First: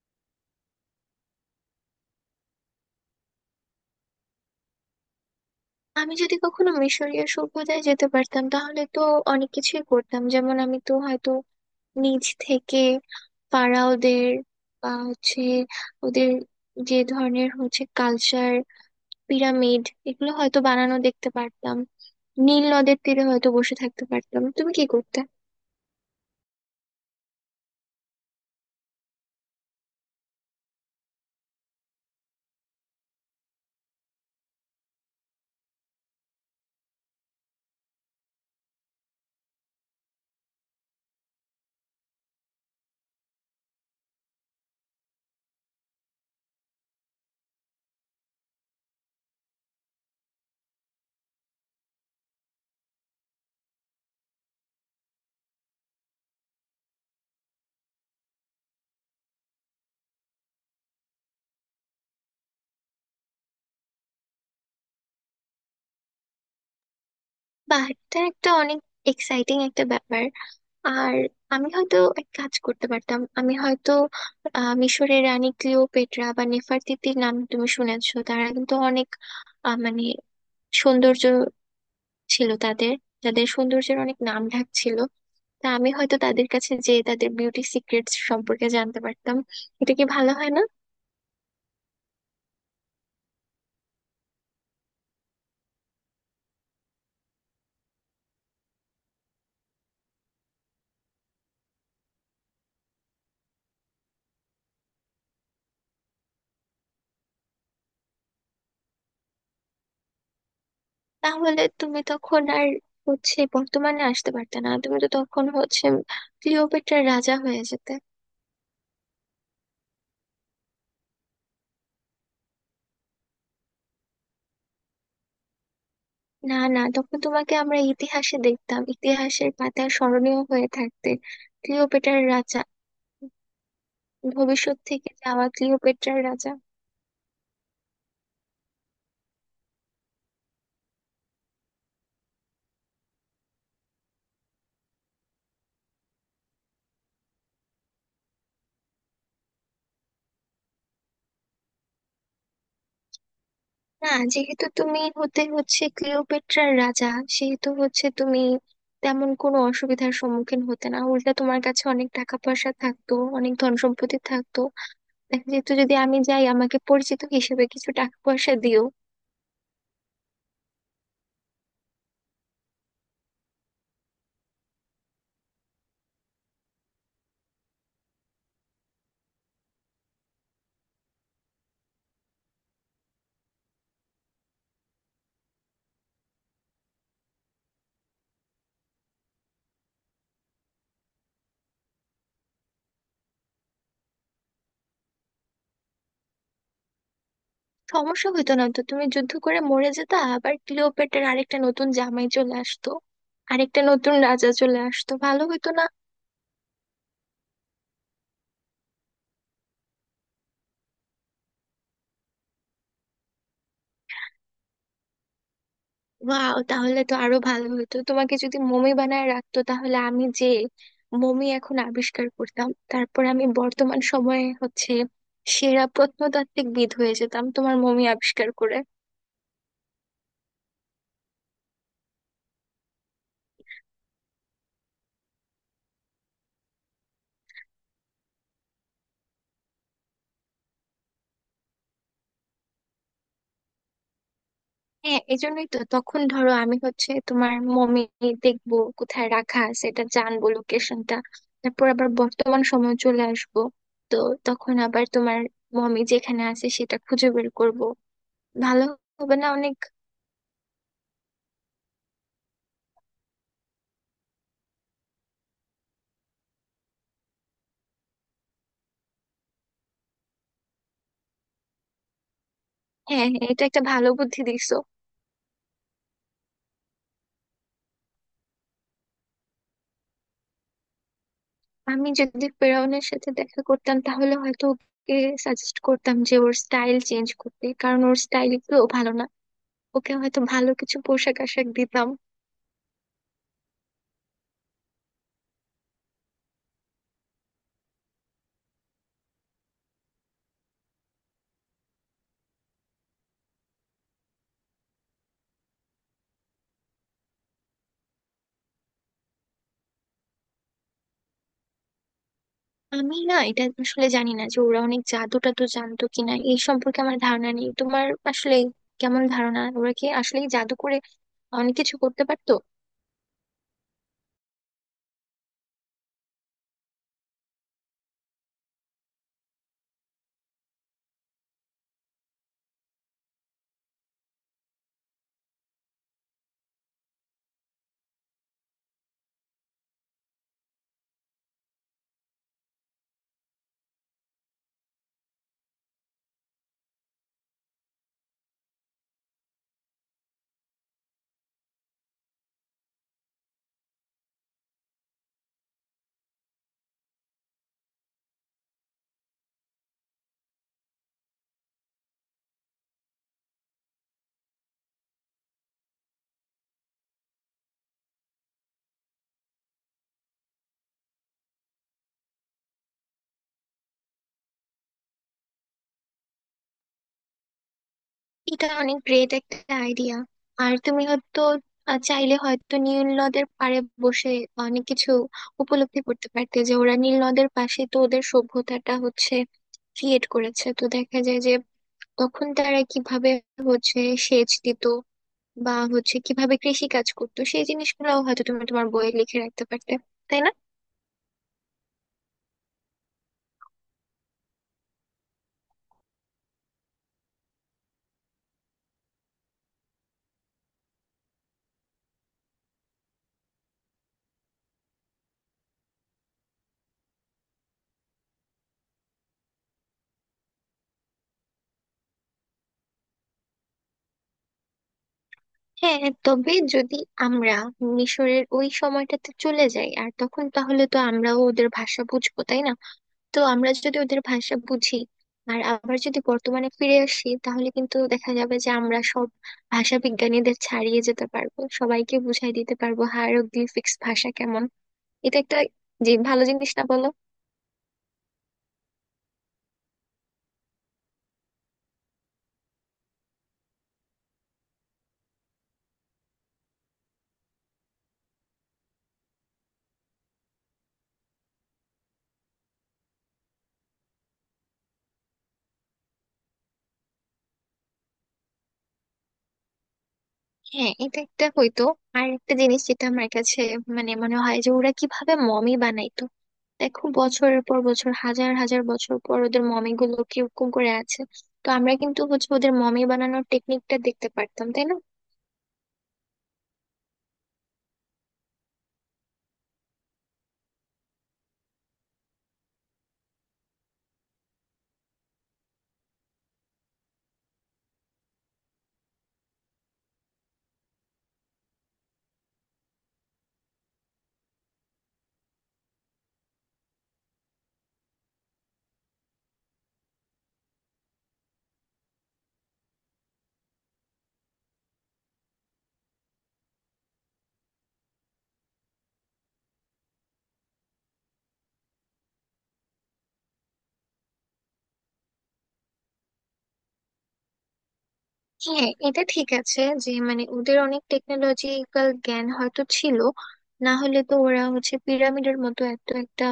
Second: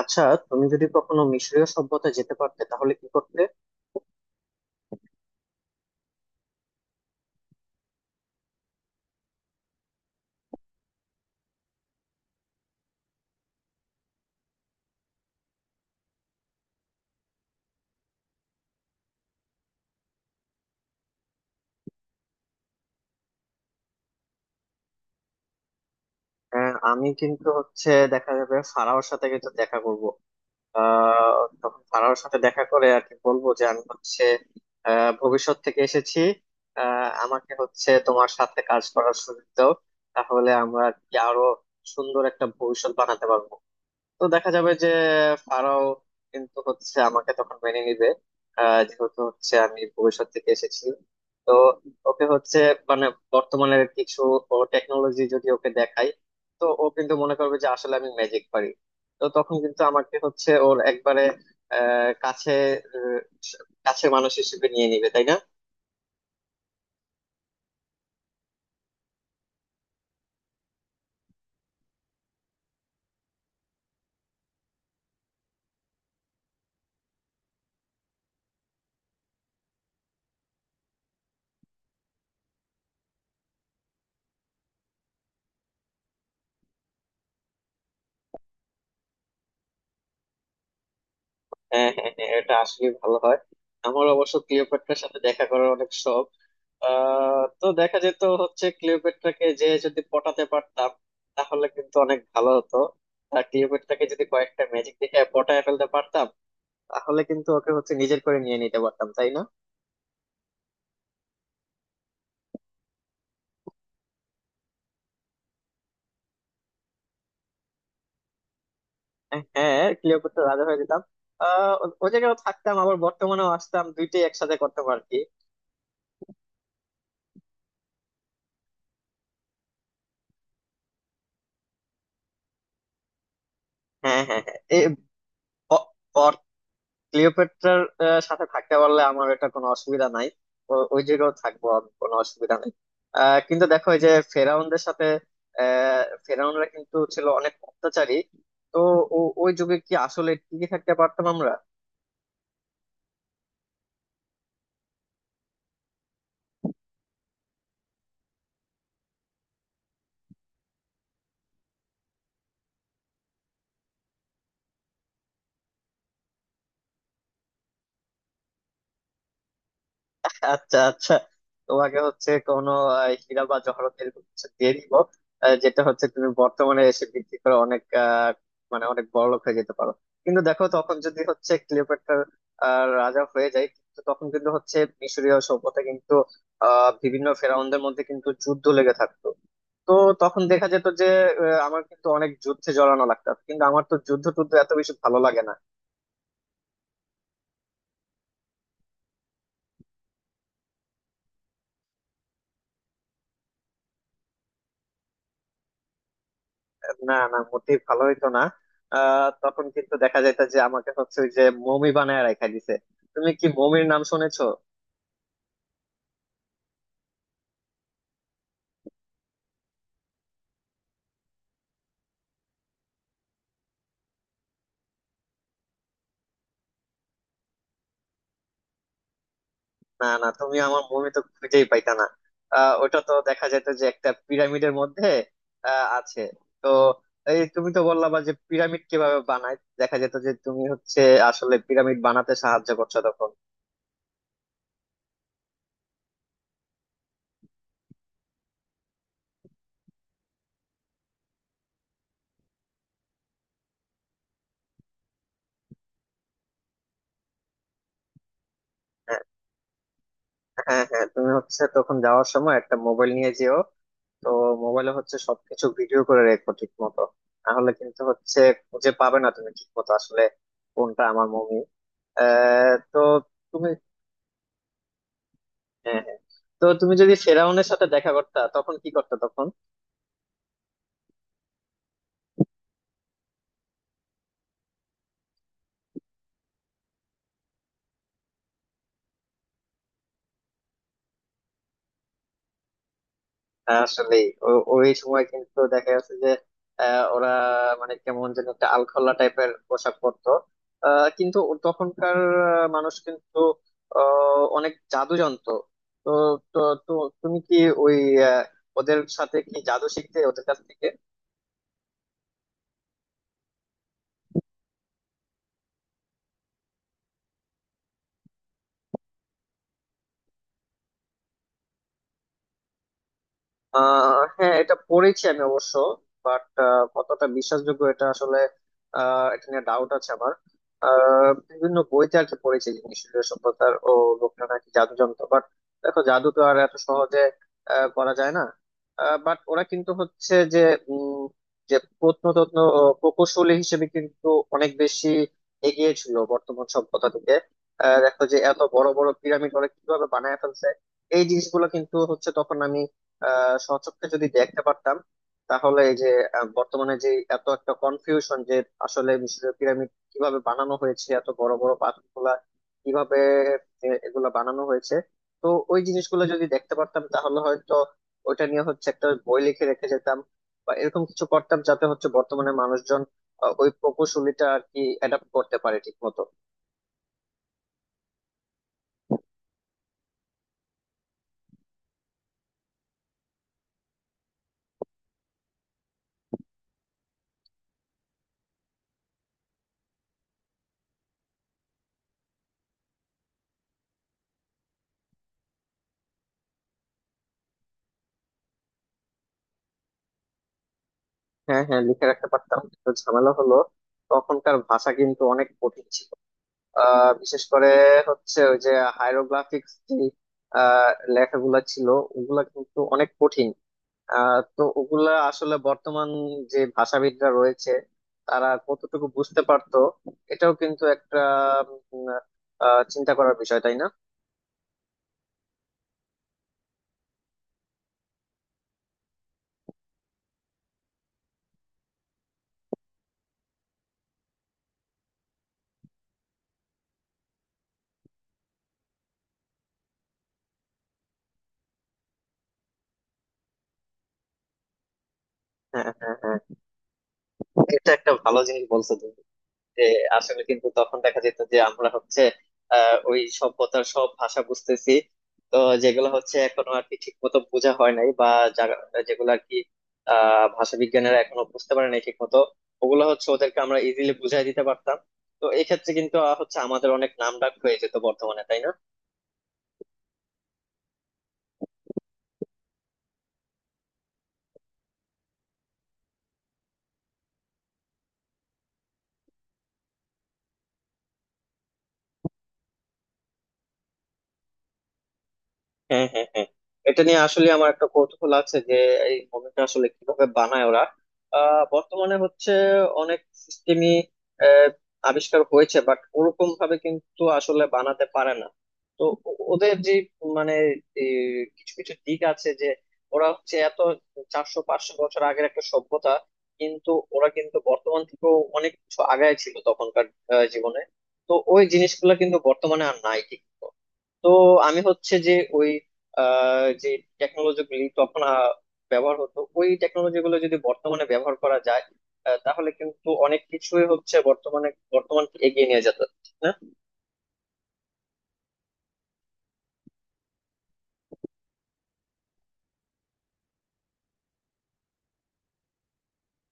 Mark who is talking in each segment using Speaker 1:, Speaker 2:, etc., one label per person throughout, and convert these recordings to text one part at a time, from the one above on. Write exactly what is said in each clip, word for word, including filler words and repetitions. Speaker 1: আচ্ছা, তুমি যদি কখনো মিশরীয় সভ্যতা যেতে পারতে তাহলে কি করতে?
Speaker 2: আমি যদি কখনো মিশরীয় সভ্যতায় যেতে পারতাম তাহলে তো অনেক কিছুই করতাম, যেমন আমি তো হয়তো নিজ থেকে ফারাওদের বা হচ্ছে ওদের যে ধরনের হচ্ছে কালচার, পিরামিড, এগুলো হয়তো বানানো দেখতে পারতাম। নীল নদের তীরে হয়তো বসে থাকতে পারতাম। তুমি কি করতে?
Speaker 1: আহ, আমি কিন্তু হচ্ছে দেখা যাবে ফারাওর সাথে কিন্তু দেখা করব। আহ তখন ফারাওর সাথে দেখা করে আর কি বলবো যে আমি হচ্ছে আহ ভবিষ্যৎ থেকে এসেছি। আহ আমাকে হচ্ছে তোমার সাথে কাজ করার সুযোগ দাও, তাহলে আমরা আর কি আরো সুন্দর একটা ভবিষ্যৎ বানাতে পারবো। তো দেখা যাবে যে ফারাও কিন্তু হচ্ছে আমাকে তখন মেনে নিবে, আহ, যেহেতু হচ্ছে আমি ভবিষ্যৎ থেকে এসেছি। তো ওকে হচ্ছে মানে বর্তমানের কিছু টেকনোলজি যদি ওকে দেখাই তো ও কিন্তু মনে করবে যে আসলে আমি ম্যাজিক পারি। তো তখন কিন্তু আমাকে হচ্ছে ওর একবারে আহ কাছে, আহ, কাছের মানুষ হিসেবে নিয়ে নিবে, তাই না?
Speaker 2: বাহ, এটা একটা অনেক এক্সাইটিং একটা ব্যাপার। আর আমি হয়তো এক কাজ করতে পারতাম, আমি হয়তো আহ, মিশরের রানী ক্লিওপেট্রা বা নেফারতিতির নাম তুমি শুনেছো? তারা কিন্তু অনেক আহ, মানে সৌন্দর্য ছিল তাদের, তাদের সৌন্দর্যের অনেক নাম ঢাক ছিল। তা আমি হয়তো তাদের কাছে যে তাদের বিউটি সিক্রেটস সম্পর্কে জানতে পারতাম। এটা কি ভালো হয় না?
Speaker 1: হ্যাঁ, হ্যাঁ, হ্যাঁ, এটা আসলে ভালো হয়। আমার অবশ্য ক্লিওপেট্রার সাথে দেখা করার অনেক শখ। আহ তো দেখা যেত হচ্ছে ক্লিওপেট্রাকে যে যদি পটাতে পারতাম তাহলে কিন্তু অনেক ভালো হতো। আর ক্লিওপেট্রাকে যদি কয়েকটা ম্যাজিক দেখে পটায় ফেলতে পারতাম তাহলে কিন্তু ওকে হচ্ছে নিজের করে নিয়ে নিতে পারতাম, তাই না?
Speaker 2: তাহলে তুমি তখন আর হচ্ছে বর্তমানে আসতে পারতে না, তুমি তো তখন হচ্ছে ক্লিওপেট্রার রাজা হয়ে যেতে।
Speaker 1: হ্যাঁ, ক্লিওপেট্রা রাজা হয়ে যেতাম। আহ ও ও জায়গায়ও থাকতাম আবার বর্তমানেও আসতাম, দুইটাই একসাথে করতাম আর কি।
Speaker 2: না না, তখন তোমাকে আমরা ইতিহাসে দেখতাম, ইতিহাসের পাতায় স্মরণীয় হয়ে থাকতে, ক্লিওপেট্রার রাজা,
Speaker 1: হ্যাঁ, হ্যাঁ,
Speaker 2: ভবিষ্যৎ
Speaker 1: হ্যাঁ,
Speaker 2: থেকে যাওয়া ক্লিওপেট্রার
Speaker 1: এই
Speaker 2: রাজা।
Speaker 1: ক্লিওপেট্রার আহ, সাথে থাকতে পারলে আমার এটা কোনো অসুবিধা নাই। ও- ওই জায়গাও থাকবো আমি, কোনো অসুবিধা নাই। আহ, কিন্তু দেখো এই যে ফেরাউনদের সাথে, আহ, ফেরাউনরা কিন্তু ছিল অনেক অত্যাচারী। তো ও- ওই যুগে কি আসলে টিকে থাকতে পারতাম আমরা?
Speaker 2: না, যেহেতু তুমি হতে হচ্ছে ক্লিওপেট্রার রাজা, সেহেতু হচ্ছে তুমি তেমন কোনো অসুবিধার সম্মুখীন হতে না, উল্টা তোমার কাছে অনেক টাকা পয়সা থাকতো, অনেক ধন সম্পত্তি থাকতো। দেখা যেত, যদি আমি যাই আমাকে পরিচিত হিসেবে কিছু টাকা পয়সা দিও।
Speaker 1: আচ্ছা, আচ্ছা, তোমাকে হচ্ছে কোনো আহ, হীরা বা জহরত এরকম কিছু দিয়ে দিব, আহ, যেটা হচ্ছে তুমি বর্তমানে এসে বিক্রি করে অনেক আহ, মানে অনেক বড়লোক হয়ে যেতে পারো। কিন্তু দেখো তখন যদি হচ্ছে ক্লিওপেট্রার আহ, রাজা হয়ে যায়, কিন্তু তখন কিন্তু হচ্ছে মিশরীয় সভ্যতা কিন্তু আহ বিভিন্ন ফেরাউনদের মধ্যে কিন্তু যুদ্ধ লেগে থাকতো। তো তখন দেখা যেত যে আহ, আমার কিন্তু অনেক যুদ্ধে জড়ানো লাগতো, কিন্তু আমার তো যুদ্ধ টুদ্ধ এত বেশি ভালো লাগে না।
Speaker 2: সমস্যা হতো না তো, তুমি যুদ্ধ করে মরে যেতা, আবার ক্লিওপেট্রার আরেকটা নতুন জামাই চলে আসতো, আরেকটা নতুন রাজা চলে আসতো, ভালো হতো না?
Speaker 1: না, না, মোটেই ভালো হইতো না। আহ তখন কিন্তু দেখা যাইতো যে আমাকে হচ্ছে ওই যে মমি বানায় রাখা দিছে। তুমি কি মমির নাম শুনেছো?
Speaker 2: ওয়াও, তাহলে তো আরো ভালো হতো, তোমাকে যদি মমি বানায় রাখতো তাহলে আমি যে মমি এখন আবিষ্কার করতাম, তারপর আমি বর্তমান সময়ে হচ্ছে সেরা প্রত্নতাত্ত্বিক বিদ হয়ে যেতাম তোমার মমি আবিষ্কার করে।
Speaker 1: না, না, তুমি আমার মমি তো খুঁজেই পাইতা না। আহ ওটা তো দেখা যাইতো যে একটা পিরামিডের মধ্যে আহ আছে। তো এই তুমি তো বললা বা যে পিরামিড কিভাবে বানায়, দেখা যেত যে তুমি হচ্ছে আসলে পিরামিড বানাতে সাহায্য করছো তখন।
Speaker 2: হ্যাঁ, এই জন্যই তো, তখন ধরো আমি হচ্ছে তোমার মমি দেখবো কোথায় রাখা আছে, এটা জানবো লোকেশনটা। তারপর আবার বর্তমান সময় চলে আসবো। তো তখন আবার তোমার মমি যেখানে আছে সেটা খুঁজে বের করব। ভালো
Speaker 1: হ্যাঁ,
Speaker 2: হবে না অনেক?
Speaker 1: হ্যাঁ, হ্যাঁ, তুমি হচ্ছে তখন যাওয়ার সময় একটা মোবাইল নিয়ে যেও। তো মোবাইলে হচ্ছে সবকিছু ভিডিও করে রেখো ঠিক মতো, তাহলে কিন্তু হচ্ছে খুঁজে পাবে না তুমি ঠিক মতো আসলে কোনটা আমার মুভি। তো
Speaker 2: হ্যাঁ হ্যাঁ, এটা
Speaker 1: তুমি,
Speaker 2: একটা ভালো বুদ্ধি দিছো।
Speaker 1: হ্যাঁ, হ্যাঁ। তো তুমি যদি ফেরাউনের সাথে দেখা করতা তখন কি করতে তখন?
Speaker 2: আমি যদি ফেরাউনের সাথে দেখা করতাম তাহলে হয়তো ওকে সাজেস্ট করতাম যে ওর স্টাইল চেঞ্জ করতে, কারণ ওর স্টাইল গুলো ভালো না। ওকে হয়তো ভালো কিছু পোশাক আশাক দিতাম।
Speaker 1: আসলে ওই সময় কিন্তু দেখা যাচ্ছে যে আহ, ওরা মানে কেমন যেন একটা আলখোল্লা টাইপের পোশাক পরতো। আহ, কিন্তু ও- তখনকার আহ, মানুষ কিন্তু আহ, অনেক জাদু জানতো। তো তো তো তুমি কি ওই আহ, ওদের সাথে কি জাদু শিখতে ওদের কাছ থেকে?
Speaker 2: আমি না এটা আসলে জানি না যে ওরা অনেক জাদু টাদু জানতো কিনা, এই সম্পর্কে আমার ধারণা নেই। তোমার আসলে কেমন ধারণা, ওরা কি আসলে জাদু করে অনেক কিছু করতে পারতো?
Speaker 1: আহ হ্যাঁ, এটা পড়েছি আমি অবশ্য, বাট কতটা বিশ্বাসযোগ্য এটা আসলে, আহ এটা নিয়ে ডাউট আছে আমার। আহ বিভিন্ন বইতে আর কি পড়েছি নিঃসঙ্গ সভ্যতার ও লোকটা নাকি জাদু জানতো। বাট দেখো জাদু তো আর এত সহজে আহ, করা যায় না। বাট ওরা কিন্তু হচ্ছে যে উম যে প্রত্নতত্ত্ব ও প্রকৌশলী হিসেবে কিন্তু অনেক বেশি এগিয়ে ছিল বর্তমান সভ্যতা থেকে। আহ, দেখো যে এত বড় বড় পিরামিড ওরা কিভাবে বানায় ফেলছে, এই জিনিসগুলো কিন্তু হচ্ছে তখন আমি আহ সচক্ষে যদি দেখতে পারতাম, তাহলে এই যে আহ, বর্তমানে যে এত একটা কনফিউশন যে আসলে মিশরের পিরামিড কিভাবে বানানো হয়েছে, এত বড় বড় পাথরগুলা কিভাবে এ- এগুলা বানানো হয়েছে, তো ওই জিনিসগুলো যদি দেখতে পারতাম তাহলে হয়তো ওইটা নিয়ে হচ্ছে একটা বই লিখে রেখে যেতাম, বা এরকম কিছু করতাম যাতে হচ্ছে বর্তমানে মানুষজন আহ, ওই প্রকৌশলীটা আর কি অ্যাডাপ্ট করতে পারে ঠিক মতো।
Speaker 2: এটা অনেক গ্রেট একটা আইডিয়া। আর তুমি হয়তো আহ, চাইলে হয়তো নীল নদের পাড়ে বসে অনেক কিছু উপলব্ধি করতে পারতে। যে ওরা নীল নদের পাশে তো ওদের সভ্যতাটা হচ্ছে ক্রিয়েট করেছে, তো দেখা যায় যে তখন তারা কিভাবে হচ্ছে সেচ দিত বা হচ্ছে কিভাবে কৃষি কাজ করতো, সেই জিনিসগুলোও হয়তো তুমি তোমার বইয়ে লিখে রাখতে পারতে, তাই না?
Speaker 1: হ্যাঁ, হ্যাঁ, লিখে রাখতে পারতাম কিন্তু ঝামেলা হলো তখনকার ভাষা কিন্তু অনেক কঠিন ছিল। আহ বিশেষ করে হচ্ছে ওই যে হাইরোগ্লিফিক্স যে আহ, লেখাগুলা ছিল ওগুলা কিন্তু অনেক কঠিন। আহ, তো ওগুলা আসলে বর্তমান যে ভাষাবিদরা রয়েছে তারা কতটুকু বুঝতে পারতো, এটাও কিন্তু একটা উম, আহ, চিন্তা করার বিষয়, তাই না?
Speaker 2: হ্যাঁ হ্যাঁ, তবে যদি আমরা মিশরের ওই সময়টাতে চলে যাই আর তখন, তাহলে তো আমরাও ওদের ভাষা বুঝবো, তাই না? তো আমরা যদি ওদের ভাষা বুঝি আর আবার যদি বর্তমানে ফিরে আসি, তাহলে কিন্তু দেখা যাবে যে আমরা সব ভাষা বিজ্ঞানীদের ছাড়িয়ে যেতে পারবো, সবাইকে বুঝাই দিতে পারবো হায়ারোগ্লিফিক্স ভাষা কেমন। এটা একটা
Speaker 1: হ্যাঁ,
Speaker 2: যে
Speaker 1: হ্যাঁ, হ্যাঁ,
Speaker 2: ভালো জিনিস না, বলো?
Speaker 1: এটা একটা ভালো জিনিস বলছো তুমি, যে আসলে কিন্তু তখন দেখা যেত যে আমরা হচ্ছে আহ, ওই সভ্যতার সব ভাষা বুঝতেছি। তো যেগুলো হচ্ছে এখনো আর কি ঠিক মতো বোঝা হয় নাই, বা যারা- যেগুলো আর কি আহ ভাষা বিজ্ঞানীরা এখনো বুঝতে পারে নাই ঠিক মতো, ওগুলো হচ্ছে ওদেরকে আমরা ইজিলি বুঝাই দিতে পারতাম। তো এই ক্ষেত্রে কিন্তু আহ, হচ্ছে আমাদের অনেক নাম ডাক হয়ে যেত বর্তমানে, তাই না?
Speaker 2: হ্যাঁ এটা একটা হইতো। আর একটা জিনিস যেটা আমার কাছে মানে মনে হয়, যে ওরা কিভাবে মমি বানাইতো। দেখো, বছরের পর বছর, হাজার হাজার বছর পর ওদের মমি গুলো কিরকম করে আছে। তো আমরা কিন্তু হচ্ছে ওদের মমি বানানোর টেকনিকটা দেখতে পারতাম, তাই না?
Speaker 1: হ্যাঁ, হ্যাঁ, হ্যাঁ, এটা নিয়ে আসলে আমার একটা কৌতূহল আছে যে এই মুভিটা আসলে কিভাবে বানায় ওরা। আহ, বর্তমানে হচ্ছে অনেক সিস্টেমই আবিষ্কার হয়েছে, বাট ওরকম ভাবে কিন্তু আসলে বানাতে পারে না। তো ও- ওদের যে মানে এই কিছু কিছু দিক আছে যে ওরা হচ্ছে এত চারশো পাঁচশো বছর আগের একটা সভ্যতা, কিন্তু ওরা কিন্তু বর্তমান থেকেও অনেক কিছু আগায় ছিল তখনকার আহ, জীবনে। তো ওই জিনিসগুলো কিন্তু বর্তমানে আর নাই ঠিক। তো আমি হচ্ছে যে ওই আহ, যে টেকনোলজি গুলি তখন আহ, ব্যবহার হতো, ওই টেকনোলজি গুলো যদি বর্তমানে ব্যবহার করা যায় আহ, তাহলে কিন্তু অনেক কিছুই হচ্ছে বর্তমানে, বর্তমানকে এগিয়ে নিয়ে যেত, না?
Speaker 2: হ্যাঁ এটা ঠিক আছে, যে মানে ওদের অনেক টেকনোলজিক্যাল জ্ঞান হয়তো ছিল, না হলে তো ওরা হচ্ছে পিরামিডের মতো এত একটা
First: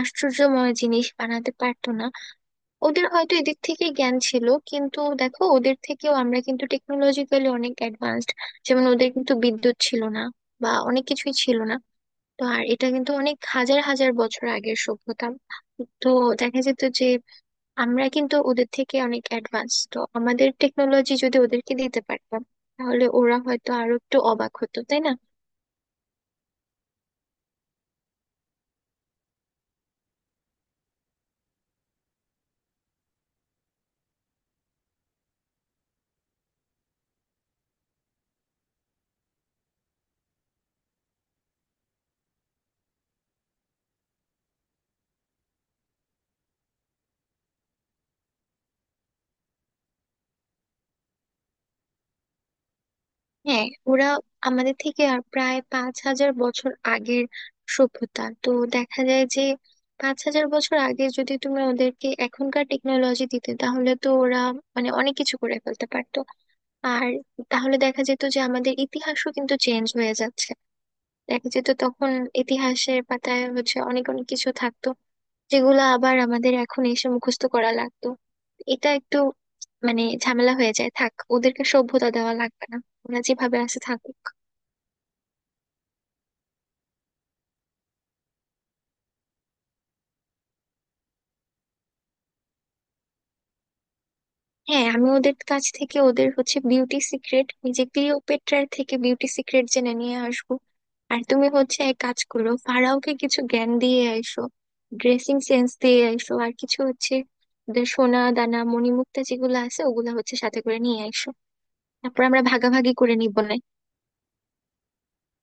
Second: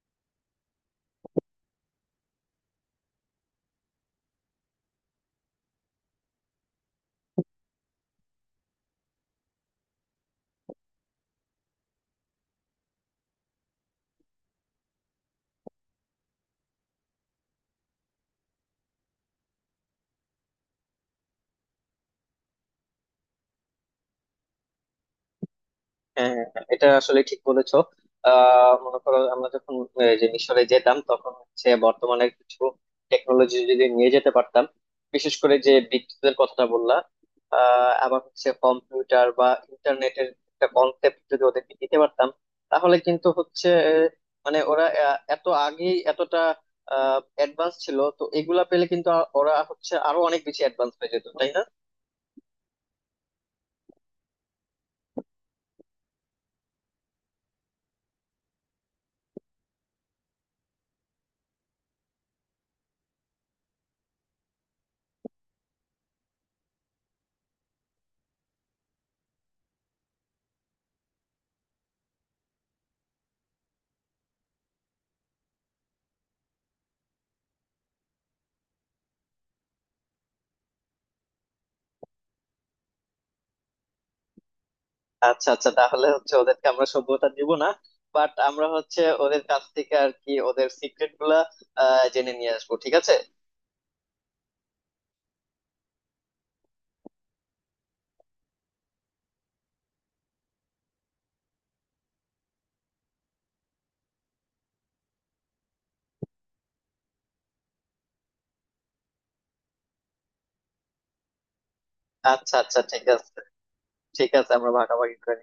Speaker 2: আশ্চর্যময় জিনিস বানাতে পারতো না। ওদের হয়তো এদিক থেকে জ্ঞান ছিল, কিন্তু দেখো, ওদের থেকেও আমরা কিন্তু টেকনোলজিক্যালি অনেক অ্যাডভান্সড। যেমন, ওদের কিন্তু বিদ্যুৎ ছিল না বা অনেক কিছুই ছিল না। তো আর এটা কিন্তু অনেক হাজার হাজার বছর আগের সভ্যতা। তো দেখা যেত যে আমরা কিন্তু ওদের থেকে অনেক অ্যাডভান্স, তো আমাদের টেকনোলজি যদি ওদেরকে দিতে পারতাম তাহলে ওরা হয়তো আরো একটু অবাক হতো, তাই না?
Speaker 1: হ্যাঁ, হ্যাঁ, হ্যাঁ, এটা আসলে ঠিক বলেছো। আহ মনে করো আমরা যখন আহ, যে মিশরে যেতাম তখন হচ্ছে বর্তমানে কিছু টেকনোলজি যদি নিয়ে যেতে পারতাম, বিশেষ করে যে বিদ্যুতের কথাটা বললাম। আহ আবার হচ্ছে কম্পিউটার বা ইন্টারনেটের একটা কনসেপ্ট যদি ওদেরকে দিতে পারতাম, তাহলে কিন্তু হচ্ছে আহ, মানে ওরা আহ, এত আগেই এতটা অ্যাডভান্স ছিল, তো এগুলা পেলে কিন্তু আ- ওরা হচ্ছে আরো অনেক বেশি অ্যাডভান্স হয়ে যেত, তাই না?
Speaker 2: হ্যাঁ, ওরা আমাদের থেকে আর প্রায় পাঁচ হাজার বছর আগের সভ্যতা। তো দেখা যায় যে পাঁচ হাজার বছর আগে যদি তুমি ওদেরকে এখনকার টেকনোলজি দিতে তাহলে তো ওরা মানে অনেক কিছু করে ফেলতে পারতো। আর তাহলে দেখা যেত যে আমাদের ইতিহাসও কিন্তু চেঞ্জ হয়ে যাচ্ছে। দেখা যেত তখন ইতিহাসের পাতায় হচ্ছে অনেক অনেক কিছু থাকতো যেগুলো আবার আমাদের এখন এসে মুখস্থ করা লাগতো। এটা একটু মানে ঝামেলা হয়ে যায়, থাক, ওদেরকে সভ্যতা দেওয়া লাগবে না, ওরা যেভাবে আছে থাকুক।
Speaker 1: আচ্ছা, আচ্ছা, তাহলে হচ্ছে ওদেরকে আমরা সভ্যতা দিব না। বাট আমরা হচ্ছে ওদের কাছ থেকে আর কি ওদের সিক্রেট গুলা আহ, জেনে নিয়ে আসবো, ঠিক আছে।
Speaker 2: হ্যাঁ, আমি ওদের কাছ থেকে ওদের হচ্ছে বিউটি সিক্রেট, যে ক্লিওপেট্রার থেকে বিউটি সিক্রেট জেনে নিয়ে আসবো। আর তুমি হচ্ছে এক কাজ করো, ফারাওকে কিছু জ্ঞান দিয়ে আইসো, ড্রেসিং সেন্স দিয়ে আইসো, আর কিছু হচ্ছে ওদের সোনা দানা মণিমুক্তা যেগুলো আছে ওগুলা হচ্ছে সাথে করে নিয়ে আইসো। তারপর আমরা
Speaker 1: আচ্ছা, আচ্ছা,
Speaker 2: ভাগাভাগি
Speaker 1: ঠিক
Speaker 2: করে
Speaker 1: আছে।
Speaker 2: নিবো না?
Speaker 1: ঠিক আছে, আমরা ভাগাভাগি করে